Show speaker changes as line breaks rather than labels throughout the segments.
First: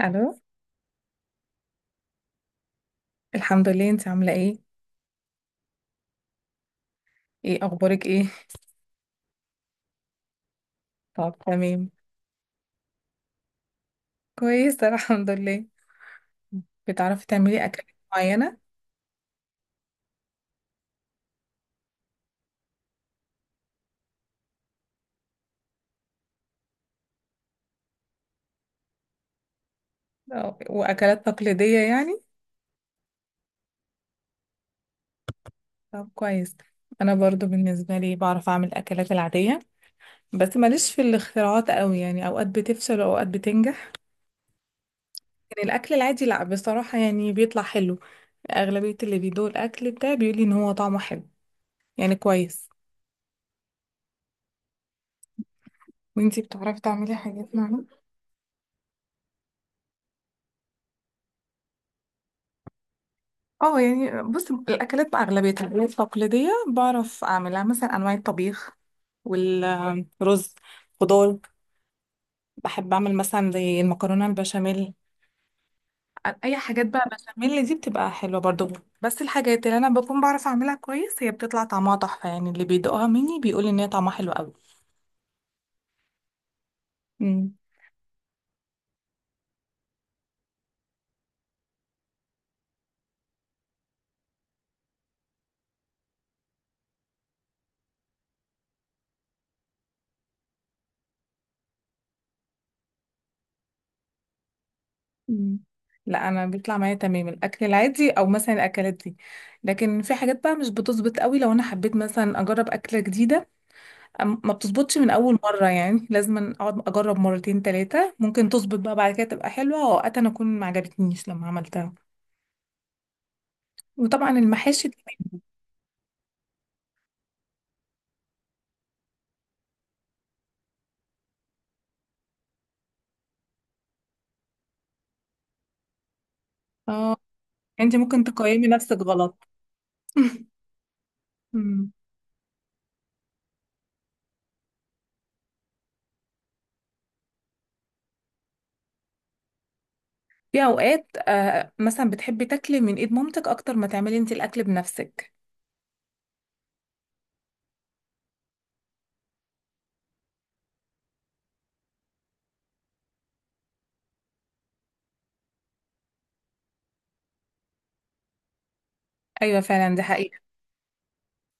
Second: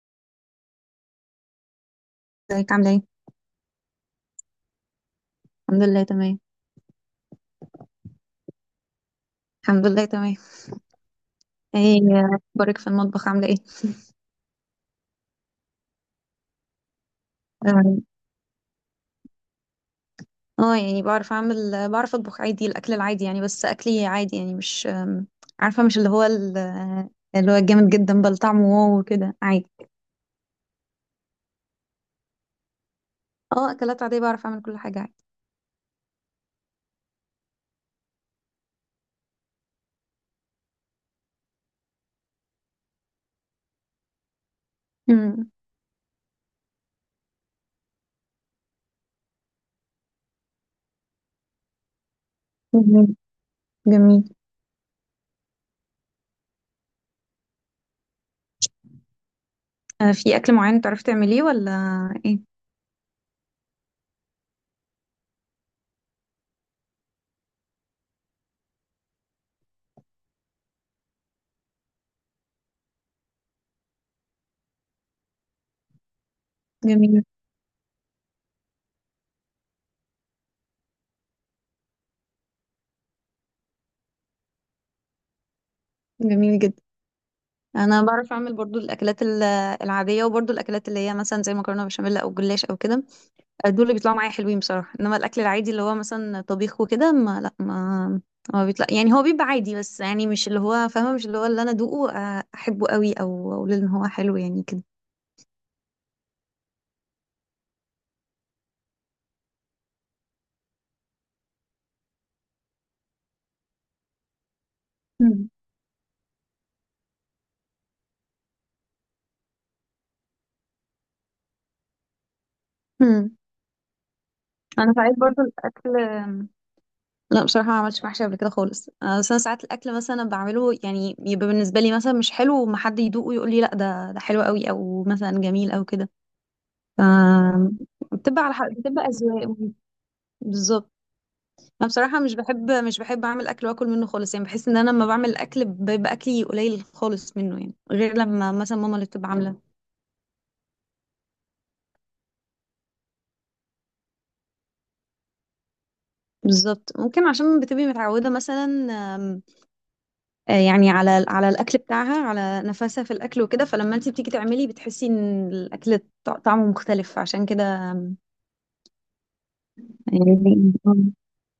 الو.
ازيك عاملة ايه؟
الحمد لله، انت عامله ايه؟
الحمد لله تمام.
ايه اخبارك ايه؟
الحمد لله تمام.
طب تمام.
ايه اخبارك في المطبخ عاملة ايه؟
كويسه الحمد لله. بتعرفي تعملي اكلات
اه.
معينه؟
يعني بعرف اطبخ عادي، الاكل العادي يعني، بس اكلي عادي يعني مش عارفة، مش اللي هو اللي هو جامد جدا بل طعمه واو وكده عادي.
واكلات تقليديه يعني؟
اه، اكلات عادية بعرف اعمل كل حاجة عادي.
طب كويس. انا برضو بالنسبه لي بعرف اعمل الاكلات العاديه، بس ماليش في الاختراعات قوي، يعني اوقات بتفشل واوقات بتنجح.
مم.
يعني الاكل العادي لا، بصراحه يعني بيطلع حلو. اغلبيه اللي بيدوق الاكل بتاعي بيقولي ان هو طعمه حلو، يعني كويس.
جميل. جميل.
وانتي بتعرفي تعملي حاجات معينه؟
آه، في اكل معين تعرفي تعمليه ولا؟ ايه؟
اه يعني بص، الاكلات بقى اغلبيه الاكلات التقليديه بعرف اعملها، مثلا انواع الطبيخ والرز، خضار. بحب اعمل مثلا زي المكرونه البشاميل. اي حاجات بقى،
جميل.
بشاميل دي بتبقى حلوه برضو. بس الحاجات اللي انا بكون بعرف اعملها كويس هي بتطلع طعمها تحفه، يعني اللي بيدوقها مني بيقول ان هي طعمها حلو قوي.
جميل جدا.
امم
انا بعرف اعمل برضو الاكلات العادية، وبرضو الاكلات اللي هي مثلا زي مكرونة بشاميل او جلاش او كده، دول اللي بيطلعوا معايا حلوين بصراحة. انما الاكل العادي اللي هو مثلا طبيخ وكده، ما لا ما ما بيطلع، يعني هو بيبقى عادي، بس يعني مش اللي هو فاهمة، مش اللي هو اللي انا ادوقه احبه قوي او اقول ان هو حلو يعني كده.
امم لا انا بيطلع معايا تمام الاكل العادي او مثلا الاكلات دي، لكن في حاجات بقى مش بتظبط قوي. لو انا حبيت مثلا اجرب اكله جديده، ما بتظبطش من اول
مم.
مره، يعني لازم اقعد اجرب مرتين ثلاثه ممكن تظبط بقى بعد كده تبقى حلوه، واوقات انا اكون ما عجبتنيش لما عملتها.
مم.
وطبعا المحاشي
انا ساعات
كمان.
برضو الاكل، لا بصراحة ما عملتش محشي قبل كده خالص. بس انا ساعات الاكل مثلا بعمله يعني يبقى بالنسبة لي مثلا مش حلو، وما حد يدوقه ويقول لي لا ده حلو قوي او مثلا جميل او كده. ف،
اه. انت ممكن
بتبقى على
تقيمي
حق،
نفسك
بتبقى
غلط.
اذواق. بالظبط. انا
أمم.
بصراحه مش بحب اعمل اكل واكل منه خالص، يعني بحس ان انا لما بعمل اكل بيبقى اكلي قليل خالص منه، يعني غير لما مثلا ماما اللي بتبقى عامله.
في اوقات آه مثلا بتحبي تاكلي من ايد مامتك اكتر ما تعملي انت الاكل بنفسك.
بالظبط، ممكن عشان بتبقي متعوده مثلا. آم، يعني على الاكل بتاعها، على نفسها في الاكل وكده، فلما انت بتيجي تعملي بتحسي ان الاكل طعمه مختلف عشان كده. آم،
ايوه فعلا دي حقيقه.
يعني.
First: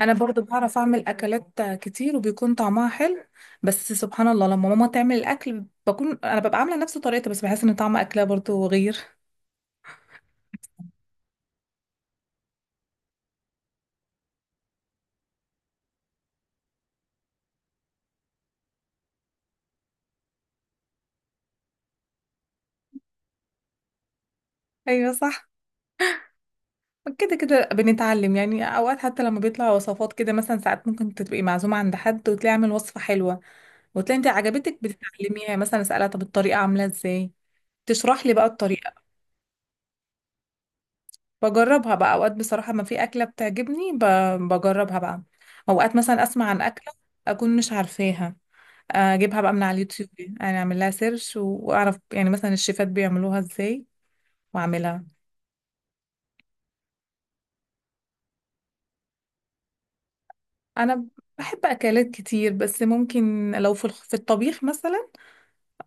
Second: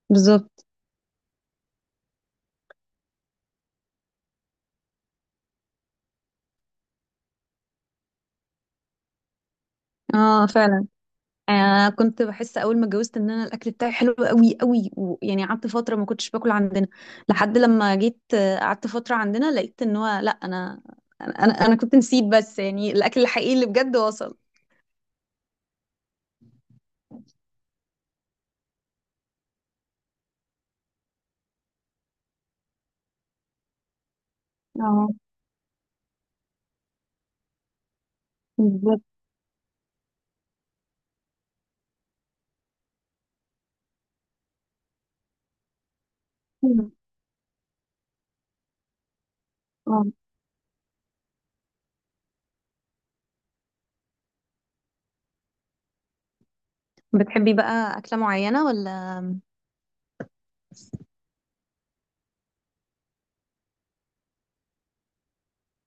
انا برضو
بالظبط.
بعرف اعمل اكلات كتير وبيكون طعمها حلو، بس سبحان الله لما ماما تعمل الاكل بكون انا ببقى عامله نفس طريقتها، بس بحس ان طعم اكلها برضو غير.
اه فعلا. آه، كنت بحس اول ما اتجوزت ان انا الاكل بتاعي حلو قوي قوي، ويعني قعدت فتره ما كنتش باكل عندنا، لحد لما جيت قعدت فتره عندنا، لقيت ان هو لا انا، أنا كنت نسيت، بس يعني الاكل الحقيقي اللي بجد وصل.
ايوه صح، كده كده بنتعلم. يعني اوقات حتى لما بيطلع وصفات كده، مثلا ساعات ممكن تبقي معزومه عند حد وتلاقي عامل وصفه حلوه وتلاقي انت عجبتك
اه
بتتعلميها، يعني مثلا اسالها طب الطريقه عامله ازاي، تشرح لي بقى الطريقه،
بالظبط.
بجربها بقى. اوقات بصراحه ما في اكله بتعجبني بجربها بقى. اوقات مثلا اسمع عن اكله اكون مش عارفاها، اجيبها بقى من على
اه،
اليوتيوب، انا اعمل لها سيرش واعرف يعني مثلا الشيفات بيعملوها ازاي واعملها.
بتحبي بقى اكله معينه ولا؟
انا بحب اكلات كتير، بس ممكن لو في في الطبيخ مثلا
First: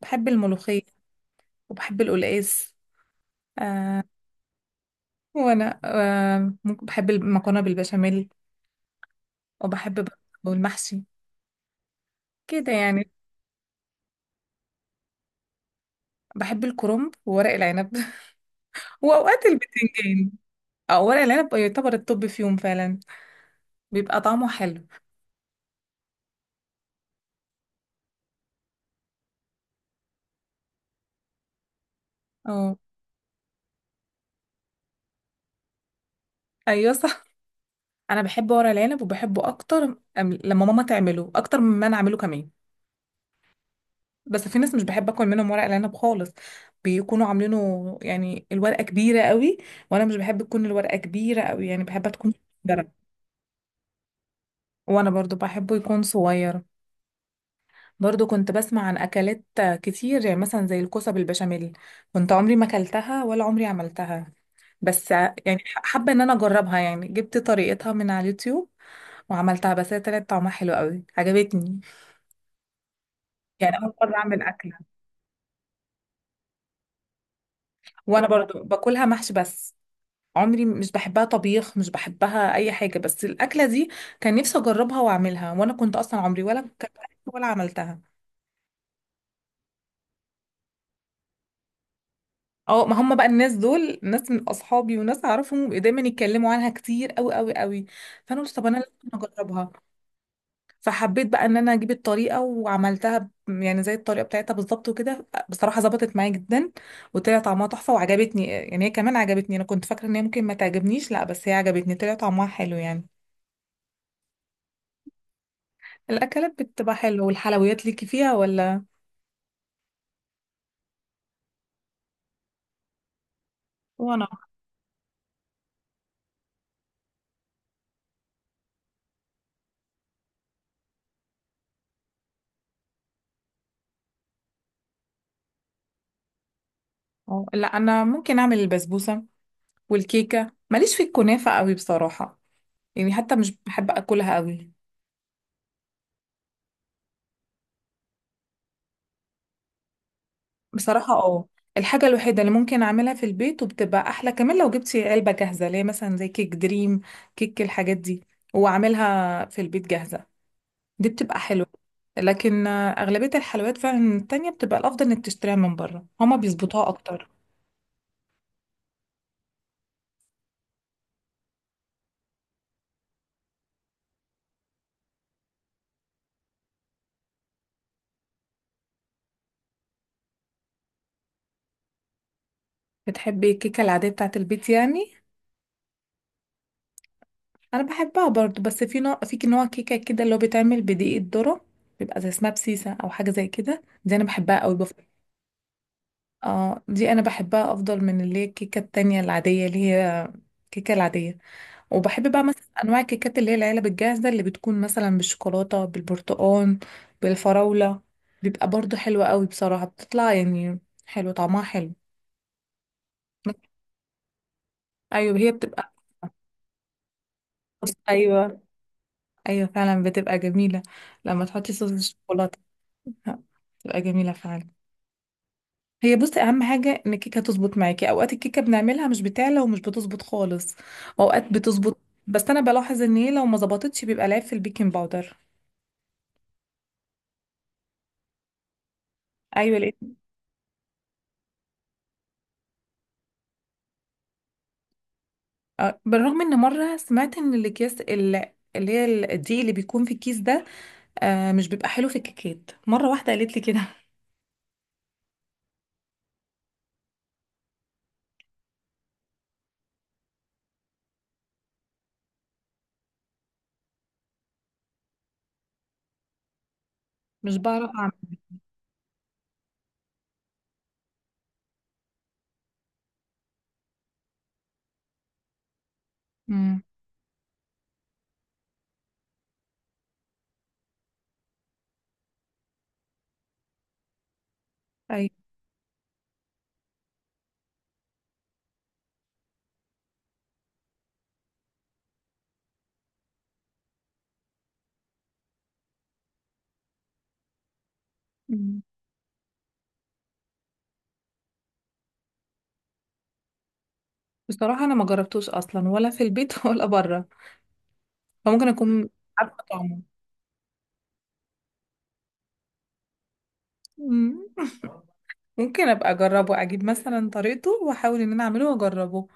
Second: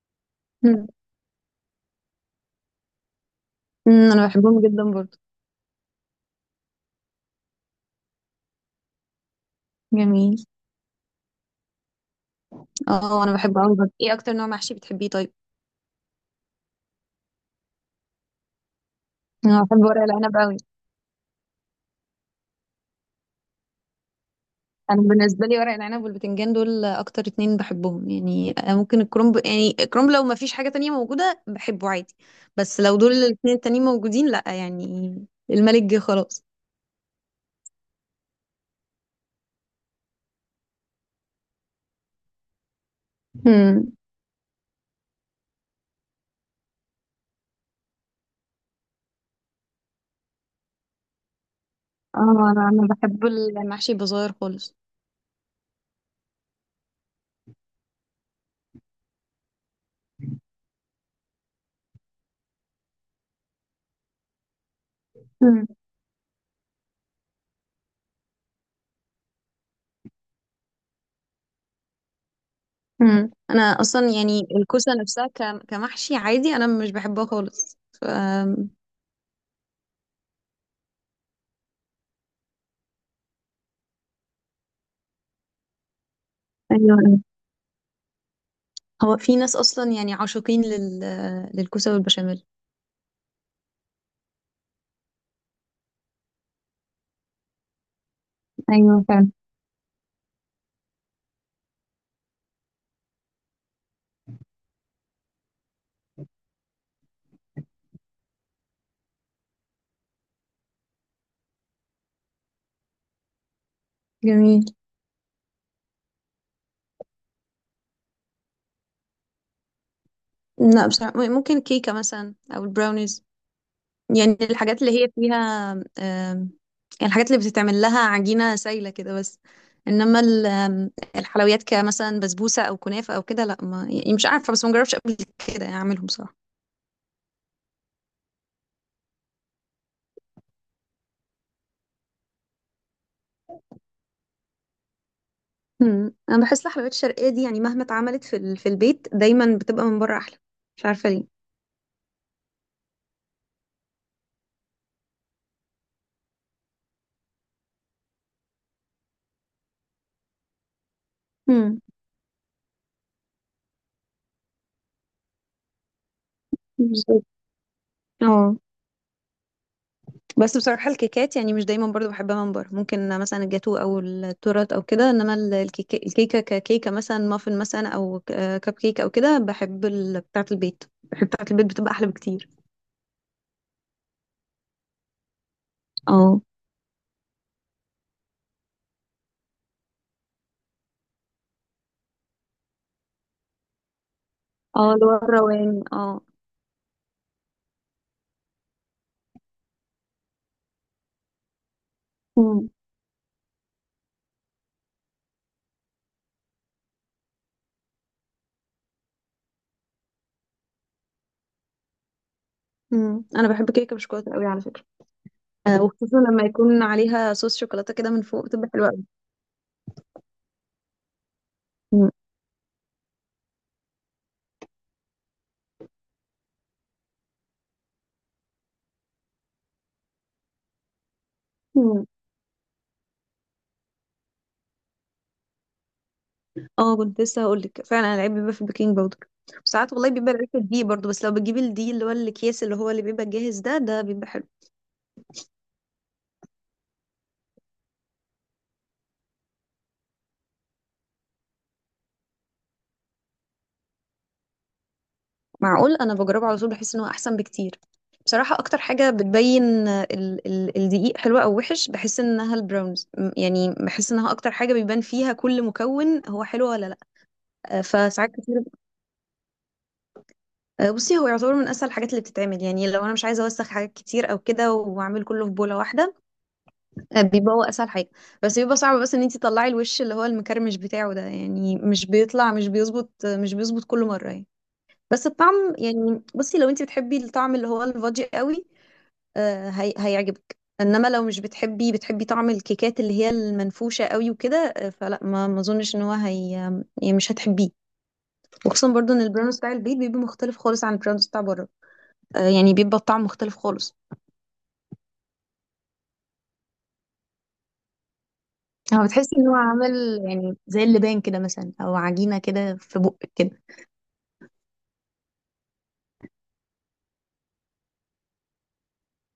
بحب الملوخية
مم.
وبحب القلقاس آه.
مم، انا بحبهم جدا برضو.
وأنا آه ممكن بحب المكرونة بالبشاميل وبحب
جميل.
والمحشي كده يعني.
اه انا بحبه قوي برضو، ايه اكتر نوع محشي بتحبيه طيب؟
بحب الكرنب وورق العنب وأوقات
انا بحب ورق
البتنجان.
العنب قوي.
أو ورق العنب يعتبر الطب فيهم فعلا، بيبقى طعمه حلو.
انا بالنسبه لي ورق العنب والبتنجان دول اكتر اتنين بحبهم، يعني ممكن الكرنب، يعني الكرنب لو ما فيش حاجه تانية موجوده بحبه عادي،
اه
بس لو دول الاتنين التانيين موجودين لا يعني، الملك جه خلاص.
أيوة صح، أنا بحب ورق العنب وبحبه أكتر، لما ماما تعمله أكتر مما أنا أعمله كمان.
امم.
بس في ناس مش بحب اكل منهم ورق العنب خالص، بيكونوا عاملينه يعني الورقه كبيره قوي، وانا مش بحب تكون الورقه كبيره قوي، يعني بحبها تكون
اه، انا
صغيره.
أنا بحب المحشي بصغير خالص.
وانا برضو بحبه يكون صغير. برضو كنت بسمع عن اكلات كتير، يعني مثلا زي الكوسه بالبشاميل، كنت عمري ما اكلتها ولا عمري عملتها، بس يعني
امم.
حابه ان انا اجربها. يعني جبت طريقتها من على اليوتيوب وعملتها، بس هي طلعت طعمها حلو قوي عجبتني.
امم. انا
يعني اول
اصلا
مره اعمل
يعني
اكله،
الكوسه نفسها كمحشي عادي انا مش بحبها خالص. ف،
وانا برضو باكلها محشي بس، عمري مش بحبها طبيخ، مش بحبها اي حاجه بس الاكله دي، كان نفسي اجربها واعملها، وانا كنت اصلا عمري ولا كنت
ايوه.
ولا عملتها.
هو في ناس اصلا يعني عاشقين لل... للكوسه والبشاميل.
اه ما هم بقى الناس دول ناس من اصحابي وناس اعرفهم دايما يتكلموا عنها كتير قوي، فانا قلت طب انا لازم
ايوه فعلا.
اجربها. فحبيت بقى ان انا اجيب الطريقه وعملتها، يعني زي الطريقه بتاعتها بالظبط وكده بصراحه ظبطت معايا جدا وطلع طعمها تحفه وعجبتني. يعني هي كمان عجبتني، انا كنت فاكره ان هي ممكن ما تعجبنيش، لا بس هي عجبتني طلع طعمها حلو يعني.
جميل.
الاكلات بتبقى حلوه، والحلويات ليكي فيها ولا؟
لا بصراحة، ممكن كيكة مثلا أو البراونيز،
وانا
يعني الحاجات اللي هي فيها يعني الحاجات اللي بتتعمل لها عجينة سايلة كده بس. إنما الحلويات كمثلا بسبوسة أو كنافة أو كده، لا ما يعني مش عارفة، بس ما جربتش قبل كده يعني أعملهم بصراحة.
اه لا انا ممكن اعمل البسبوسه والكيكه. ماليش في الكنافه قوي بصراحه، يعني حتى مش بحب اكلها قوي.
مم. أنا بحس الحلويات الشرقية دي يعني مهما اتعملت في في البيت دايما بتبقى من بره أحلى، مش عارفة
بصراحه
ليه.
اه، الحاجه الوحيده اللي ممكن اعملها في البيت وبتبقى احلى كمان، لو جبتي علبه جاهزه اللي هي مثلا زي كيك دريم، كيك الحاجات دي، واعملها في البيت جاهزه، دي بتبقى حلوه.
مم.
لكن آه، اغلبيه الحلويات فعلا التانية بتبقى الافضل انك تشتريها من بره، هما بيظبطوها
بالظبط.
اكتر.
اه. بس بصراحة الكيكات يعني مش دايما برضو بحبها من بره، ممكن مثلا الجاتو او التورت او كده، انما الكيكة ككيكة، مثلا مافن مثلا، او كب كيك او كده، بحب بتاعة البيت، بحب بتاعة البيت، بتبقى احلى بكتير.
بتحبي الكيكه العاديه بتاعت البيت يعني؟
اه.
انا بحبها برضو، بس في نوع، في نوع كيكه كده اللي هو بيتعمل بدقيق الذره، بيبقى زي اسمها بسيسه او حاجه زي كده، دي انا بحبها قوي
اه، اللي هو الرواني. اه.
اه دي انا بحبها افضل من اللي هي الكيكه التانية العاديه، اللي هي الكيكه العاديه. وبحب بقى مثلا
مم.
انواع الكيكات اللي هي العلب الجاهزه اللي بتكون مثلا بالشوكولاته، بالبرتقال، بالفراوله، بيبقى برضو حلوه قوي بصراحه، بتطلع يعني حلو، طعمها حلو.
مم. انا بحب كيكة بالشوكولاتة قوي على فكرة.
ايوه هي بتبقى،
وخصوصا لما يكون عليها صوص شوكولاتة كده من فوق
ايوه
بتبقى حلوة قوي.
ايوه فعلا بتبقى جميله لما تحطي صوص
مم.
الشوكولاته، بتبقى جميله فعلا. هي بصي اهم حاجه ان الكيكه تظبط معاكي. اوقات الكيكه بنعملها مش بتعلى ومش بتظبط خالص، اوقات بتظبط.
مم.
بس انا بلاحظ ان هي لو ما ظبطتش بيبقى العيب في البيكنج باودر.
اه كنت لسه هقول لك فعلا العيب بيبقى في البيكنج باودر.
ايوه
ساعات
لقيت.
والله بيبقى العيب في الدقيق برضو، بس لو بتجيب الدقيق اللي هو الاكياس اللي هو اللي بيبقى جاهز ده بيبقى حلو.
آه، بالرغم ان مره سمعت ان الاكياس اللي هي الدقيق اللي بيكون في الكيس ده آه مش بيبقى حلو في الكيكات، مره واحده قالت لي كده.
معقول، انا بجربه على طول، بحس ان هو احسن بكتير بصراحه، اكتر حاجه بتبين ال ال الدقيق حلوه او وحش، بحس انها البراونز، يعني بحس انها اكتر حاجه بيبان فيها كل مكون هو حلو ولا لا.
مش بعرف
فساعات
اعمل.
كتير بصي، هو يعتبر من اسهل الحاجات اللي بتتعمل، يعني لو انا مش عايزه اوسخ حاجات كتير او كده واعمل كله في بوله واحده،
امم.
بيبقى هو اسهل حاجه، بس بيبقى صعب بس ان انت تطلعي الوش اللي هو المكرمش بتاعه ده، يعني مش بيظبط كل مره يعني، بس
ايوه.
الطعم يعني بصي، لو انت بتحبي الطعم اللي هو الفادي قوي هي... هيعجبك، انما لو مش بتحبي، بتحبي طعم الكيكات اللي هي المنفوشه قوي وكده فلا، ما اظنش ان هو هي، يعني مش هتحبيه.
مم.
وخصوصا برضو ان البراون بتاع البيت بيبقى مختلف خالص عن البراون بتاع بره، يعني بيبقى الطعم مختلف خالص.
بصراحه انا ما جربتوش اصلا، ولا في البيت ولا بره، فممكن
هو
اكون
بتحسي ان هو
عارفه
عامل يعني زي اللبان كده مثلا، او عجينه كده في بقك كده.
طعمه. ممكن ابقى اجربه، اجيب مثلا طريقته واحاول ان انا اعمله واجربه.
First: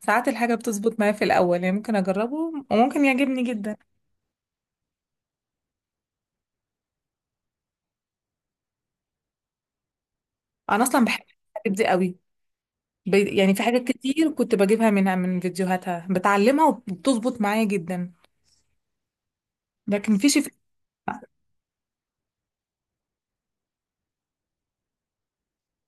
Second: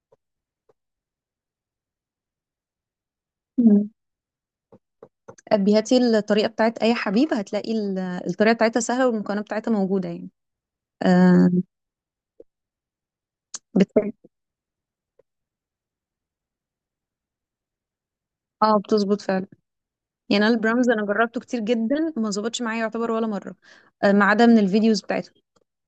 ساعات الحاجه بتظبط معايا في الاول، يعني ممكن اجربه وممكن يعجبني جدا.
مم. أبي هاتي الطريقة بتاعت أي حبيب، هتلاقي الطريقة بتاعتها سهلة والمكونات بتاعتها موجودة يعني.
انا اصلا بحب
آه.
الحاجات دي قوي، يعني في حاجات
بت...
كتير كنت بجيبها منها من فيديوهاتها بتعلمها وبتظبط معايا جدا.
اه بتظبط فعلا.
لكن في شيء.
يعني انا البرامز انا جربته كتير جدا ما ظبطش معايا يعتبر ولا مره، ما عدا من الفيديوز بتاعته.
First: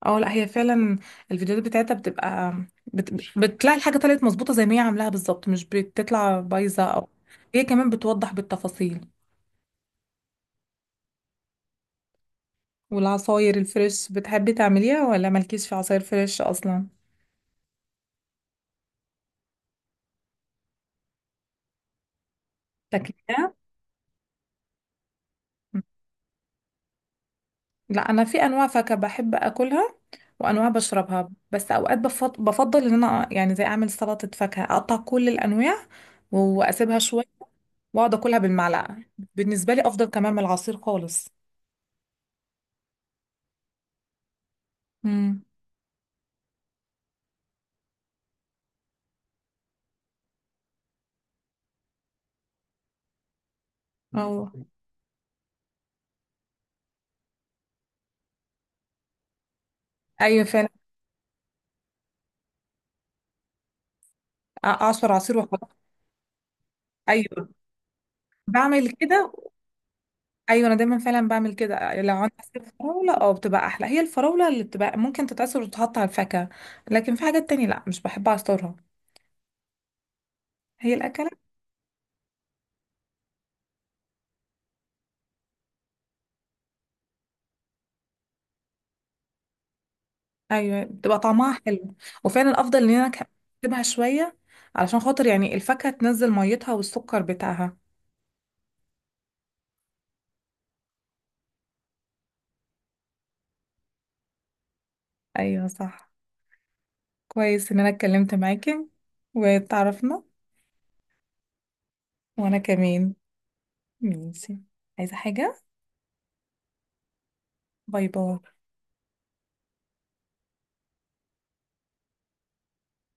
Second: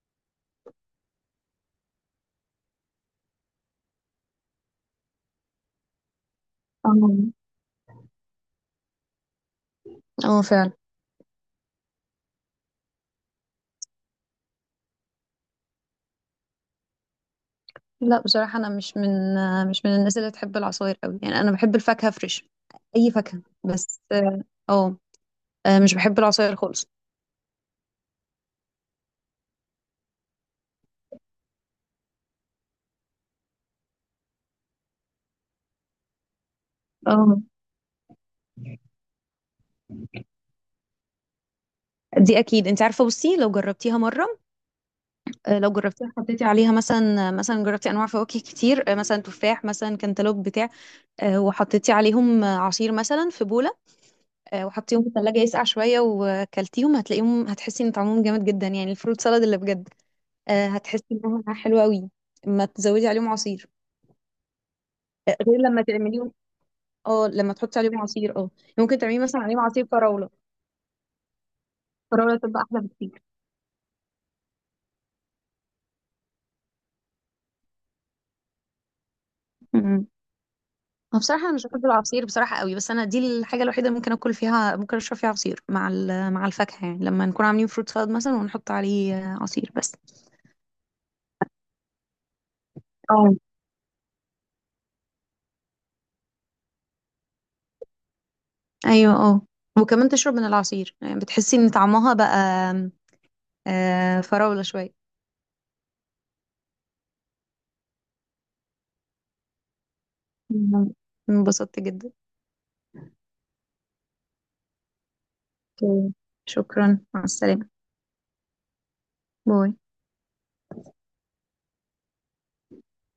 اه لا هي فعلا الفيديوهات بتاعتها بتبقى بتلاقي الحاجه طلعت مظبوطه زي ما هي عاملاها بالظبط، مش بتطلع بايظه
اه.
او. هي كمان بتوضح بالتفاصيل.
اه فعلا.
والعصاير الفريش بتحبي تعمليها ولا مالكيش في عصاير فريش اصلا؟
لا بصراحه انا مش من مش من الناس اللي بتحب العصاير قوي، يعني انا بحب الفاكهه فريش، اي فاكهه
فاكهة؟
بس اه. آه، مش بحب العصاير خالص.
لا أنا في أنواع فاكهة بحب أكلها وأنواع بشربها، بس أوقات بفضل إن أنا يعني زي أعمل سلطة فاكهة، أقطع كل الأنواع وأسيبها شوية
اه.
وأقعد أكلها بالمعلقة. بالنسبة لي أفضل كمان من العصير خالص.
دي اكيد انت عارفه، بصي لو جربتيها مره
امم.
لو جربتيها حطيتي عليها مثلا، مثلا جربتي انواع فواكه كتير، مثلا تفاح مثلا كانتالوب بتاع، وحطيتي عليهم عصير مثلا في بوله،
أو
وحطيهم في الثلاجة يسقع شوية وكلتيهم هتلاقيهم هتحسي ان طعمهم جامد جدا، يعني الفروت سالاد اللي بجد،
أيوة فعلا.
هتحسي انها حلوة قوي اما تزودي عليهم عصير
أعصر عصير
غير
وأحط.
لما تعمليهم. اه
أيوة
لما تحطي عليهم عصير، اه يعني
بعمل
ممكن تعملي
كده.
مثلا عليهم عصير فراولة.
أيوة أنا دايما فعلا بعمل كده، لو عندي
فراولة
عصير
تبقى احلى
فراولة
بكتير.
أه بتبقى أحلى، هي الفراولة اللي بتبقى ممكن تتعصر وتتحط على الفاكهة. لكن في حاجات تانية لأ مش بحب أعصرها.
امم.
هي
أنا
الأكلات.
بصراحة أنا مش بحب العصير بصراحة قوي، بس أنا دي الحاجة الوحيدة اللي ممكن أكل فيها، ممكن أشرب فيها عصير مع مع الفاكهة، يعني لما نكون عاملين فروت سالاد مثلا ونحط عليه عصير بس.
ايوه بتبقى طعمها حلو، وفعلا افضل ان انا
اه.
اكتبها شويه علشان خاطر يعني الفاكهه تنزل ميتها والسكر بتاعها.
ايوه. اه. وكمان تشرب من العصير، يعني بتحسي ان طعمها بقى فراولة شوية.
ايوه صح. كويس ان انا اتكلمت معاكي واتعرفنا.
مم. انبسطت جدا.
وانا كمان. ماشي، عايزه حاجه؟
اوكي. شكرا، مع السلامة.
باي باي.
باي.